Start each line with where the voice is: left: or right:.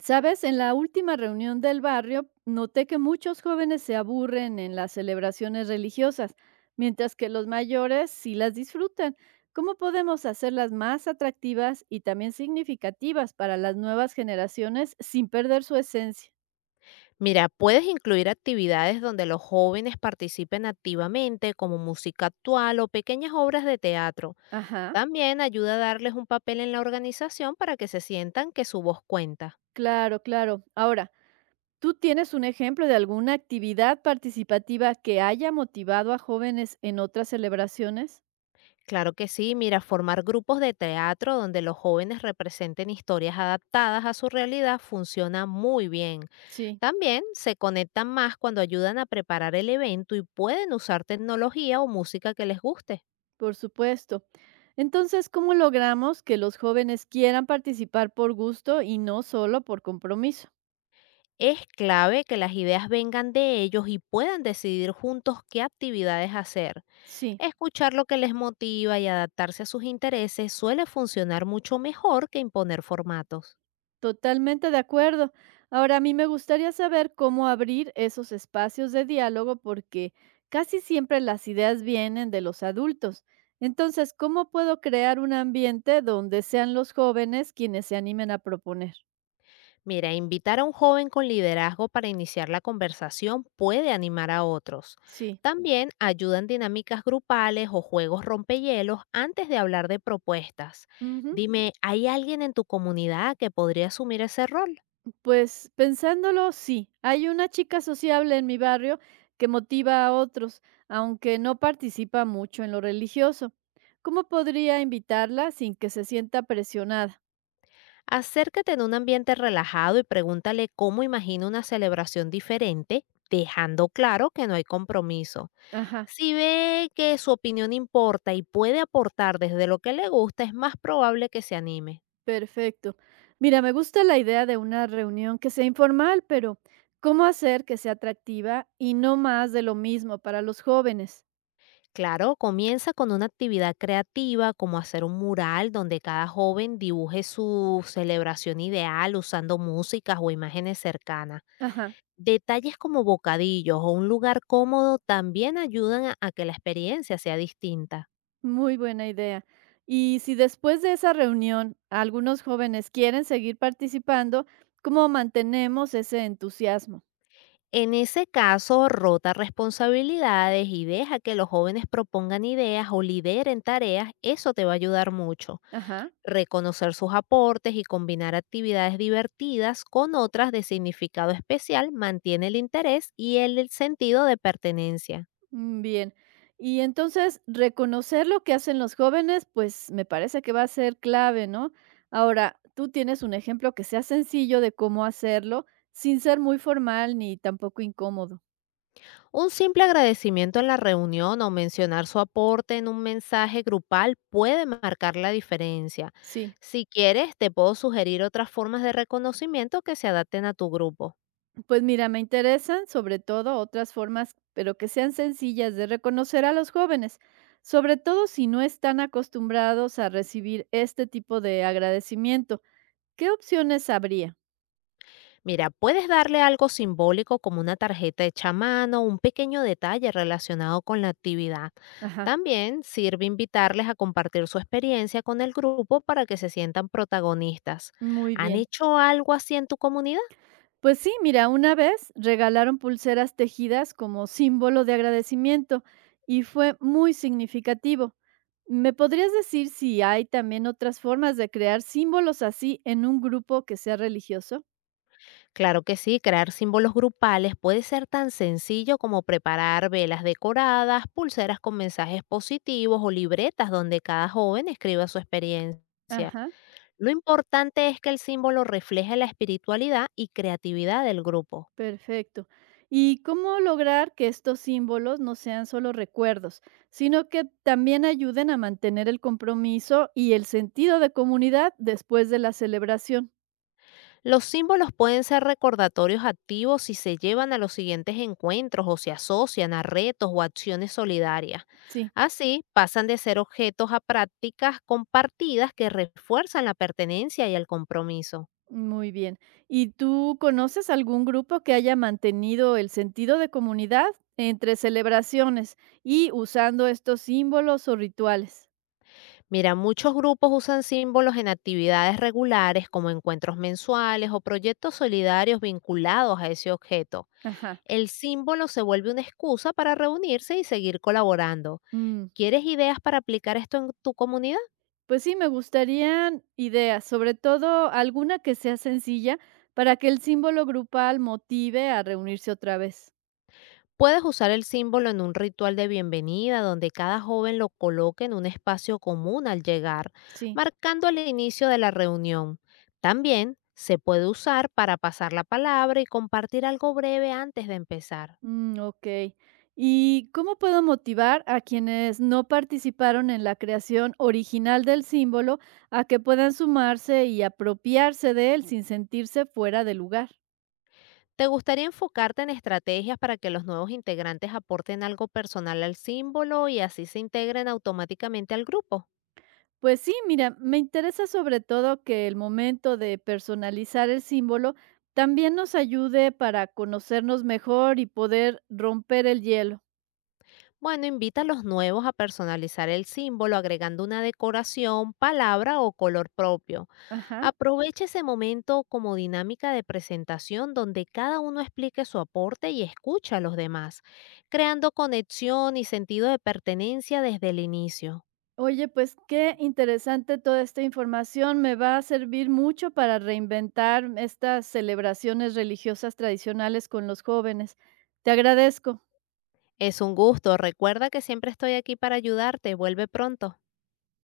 right: Sabes, en la última reunión del barrio noté que muchos jóvenes se aburren en las celebraciones religiosas, mientras que los mayores sí las disfrutan. ¿Cómo podemos hacerlas más atractivas y también significativas para las nuevas generaciones sin perder su esencia?
left: Mira, puedes incluir actividades donde los jóvenes participen activamente, como música actual o pequeñas obras de teatro.
right: Ajá,
left: También ayuda a darles un papel en la organización para que se sientan que su voz cuenta.
right: claro, claro. Ahora, ¿tú tienes un ejemplo de alguna actividad participativa que haya motivado a jóvenes en otras celebraciones?
left: Claro que sí, mira, formar grupos de teatro donde los jóvenes representen historias adaptadas a su realidad funciona muy bien.
right: Sí.
left: También se conectan más cuando ayudan a preparar el evento y pueden usar tecnología o música que les guste.
right: Por supuesto. Entonces, ¿cómo logramos que los jóvenes quieran participar por gusto y no solo por compromiso?
left: Es clave que las ideas vengan de ellos y puedan decidir juntos qué actividades hacer.
right: Sí,
left: Escuchar lo que les motiva y adaptarse a sus intereses suele funcionar mucho mejor que imponer formatos.
right: totalmente de acuerdo. Ahora, a mí me gustaría saber cómo abrir esos espacios de diálogo porque casi siempre las ideas vienen de los adultos. Entonces, ¿cómo puedo crear un ambiente donde sean los jóvenes quienes se animen a proponer?
left: Mira, invitar a un joven con liderazgo para iniciar la conversación puede animar a otros.
right: Sí.
left: También ayudan dinámicas grupales o juegos rompehielos antes de hablar de propuestas.
right: Ujú.
left: Dime, ¿hay alguien en tu comunidad que podría asumir ese rol?
right: Pues pensándolo, sí. Hay una chica sociable en mi barrio que motiva a otros, aunque no participa mucho en lo religioso. ¿Cómo podría invitarla sin que se sienta presionada?
left: Acércate en un ambiente relajado y pregúntale cómo imagina una celebración diferente, dejando claro que no hay compromiso.
right: Ajá,
left: Si ve que su opinión importa y puede aportar desde lo que le gusta, es más probable que se anime.
right: perfecto. Mira, me gusta la idea de una reunión que sea informal, pero ¿cómo hacer que sea atractiva y no más de lo mismo para los jóvenes?
left: Claro, comienza con una actividad creativa como hacer un mural donde cada joven dibuje su celebración ideal usando músicas o imágenes cercanas.
right: Ajá.
left: Detalles como bocadillos o un lugar cómodo también ayudan a que la experiencia sea distinta.
right: Muy buena idea. Y si después de esa reunión algunos jóvenes quieren seguir participando, ¿cómo mantenemos ese entusiasmo?
left: En ese caso, rota responsabilidades y deja que los jóvenes propongan ideas o lideren tareas, eso te va a ayudar mucho.
right: Ajá,
left: Reconocer sus aportes y combinar actividades divertidas con otras de significado especial mantiene el interés y el sentido de pertenencia.
right: mm, bien. Y entonces reconocer lo que hacen los jóvenes, pues me parece que va a ser clave, ¿no? Ahora, tú tienes un ejemplo que sea sencillo de cómo hacerlo sin ser muy formal ni tampoco incómodo.
left: Un simple agradecimiento en la reunión o mencionar su aporte en un mensaje grupal puede marcar la diferencia.
right: Sí.
left: Si quieres, te puedo sugerir otras formas de reconocimiento que se adapten a tu grupo.
right: Pues mira, me interesan sobre todo otras formas, pero que sean sencillas de reconocer a los jóvenes, sobre todo si no están acostumbrados a recibir este tipo de agradecimiento. ¿Qué opciones habría?
left: Mira, puedes darle algo simbólico como una tarjeta hecha a mano, un pequeño detalle relacionado con la actividad.
right: Ajá,
left: También sirve invitarles a compartir su experiencia con el grupo para que se sientan protagonistas.
right: muy
left: ¿Han
right: bien.
left: hecho algo así en tu comunidad?
right: Pues sí, mira, una vez regalaron pulseras tejidas como símbolo de agradecimiento y fue muy significativo. ¿Me podrías decir si hay también otras formas de crear símbolos así en un grupo que sea religioso?
left: Claro que sí, crear símbolos grupales puede ser tan sencillo como preparar velas decoradas, pulseras con mensajes positivos o libretas donde cada joven escriba su experiencia.
right: Ajá.
left: Lo importante es que el símbolo refleje la espiritualidad y creatividad del grupo.
right: Perfecto. ¿Y cómo lograr que estos símbolos no sean solo recuerdos, sino que también ayuden a mantener el compromiso y el sentido de comunidad después de la celebración?
left: Los símbolos pueden ser recordatorios activos si se llevan a los siguientes encuentros o se asocian a retos o acciones solidarias.
right: Sí,
left: Así, pasan de ser objetos a prácticas compartidas que refuerzan la pertenencia y el compromiso.
right: muy bien. ¿Y tú conoces algún grupo que haya mantenido el sentido de comunidad entre celebraciones y usando estos símbolos o rituales?
left: Mira, muchos grupos usan símbolos en actividades regulares como encuentros mensuales o proyectos solidarios vinculados a ese objeto.
right: Ajá.
left: El símbolo se vuelve una excusa para reunirse y seguir colaborando.
right: Mm.
left: ¿Quieres ideas para aplicar esto en tu comunidad?
right: Pues sí, me gustarían ideas, sobre todo alguna que sea sencilla para que el símbolo grupal motive a reunirse otra vez.
left: Puedes usar el símbolo en un ritual de bienvenida donde cada joven lo coloque en un espacio común al llegar,
right: Sí,
left: marcando el inicio de la reunión. También se puede usar para pasar la palabra y compartir algo breve antes de empezar.
right: mm, ok. ¿Y cómo puedo motivar a quienes no participaron en la creación original del símbolo a que puedan sumarse y apropiarse de él sin sentirse fuera de lugar?
left: ¿Te gustaría enfocarte en estrategias para que los nuevos integrantes aporten algo personal al símbolo y así se integren automáticamente al grupo?
right: Pues sí, mira, me interesa sobre todo que el momento de personalizar el símbolo también nos ayude para conocernos mejor y poder romper el hielo.
left: Bueno, invita a los nuevos a personalizar el símbolo agregando una decoración, palabra o color propio.
right: Ajá.
left: Aprovecha ese momento como dinámica de presentación donde cada uno explique su aporte y escucha a los demás, creando conexión y sentido de pertenencia desde el inicio.
right: Oye, pues qué interesante toda esta información. Me va a servir mucho para reinventar estas celebraciones religiosas tradicionales con los jóvenes. Te agradezco.
left: Es un gusto, recuerda que siempre estoy aquí para ayudarte, vuelve pronto.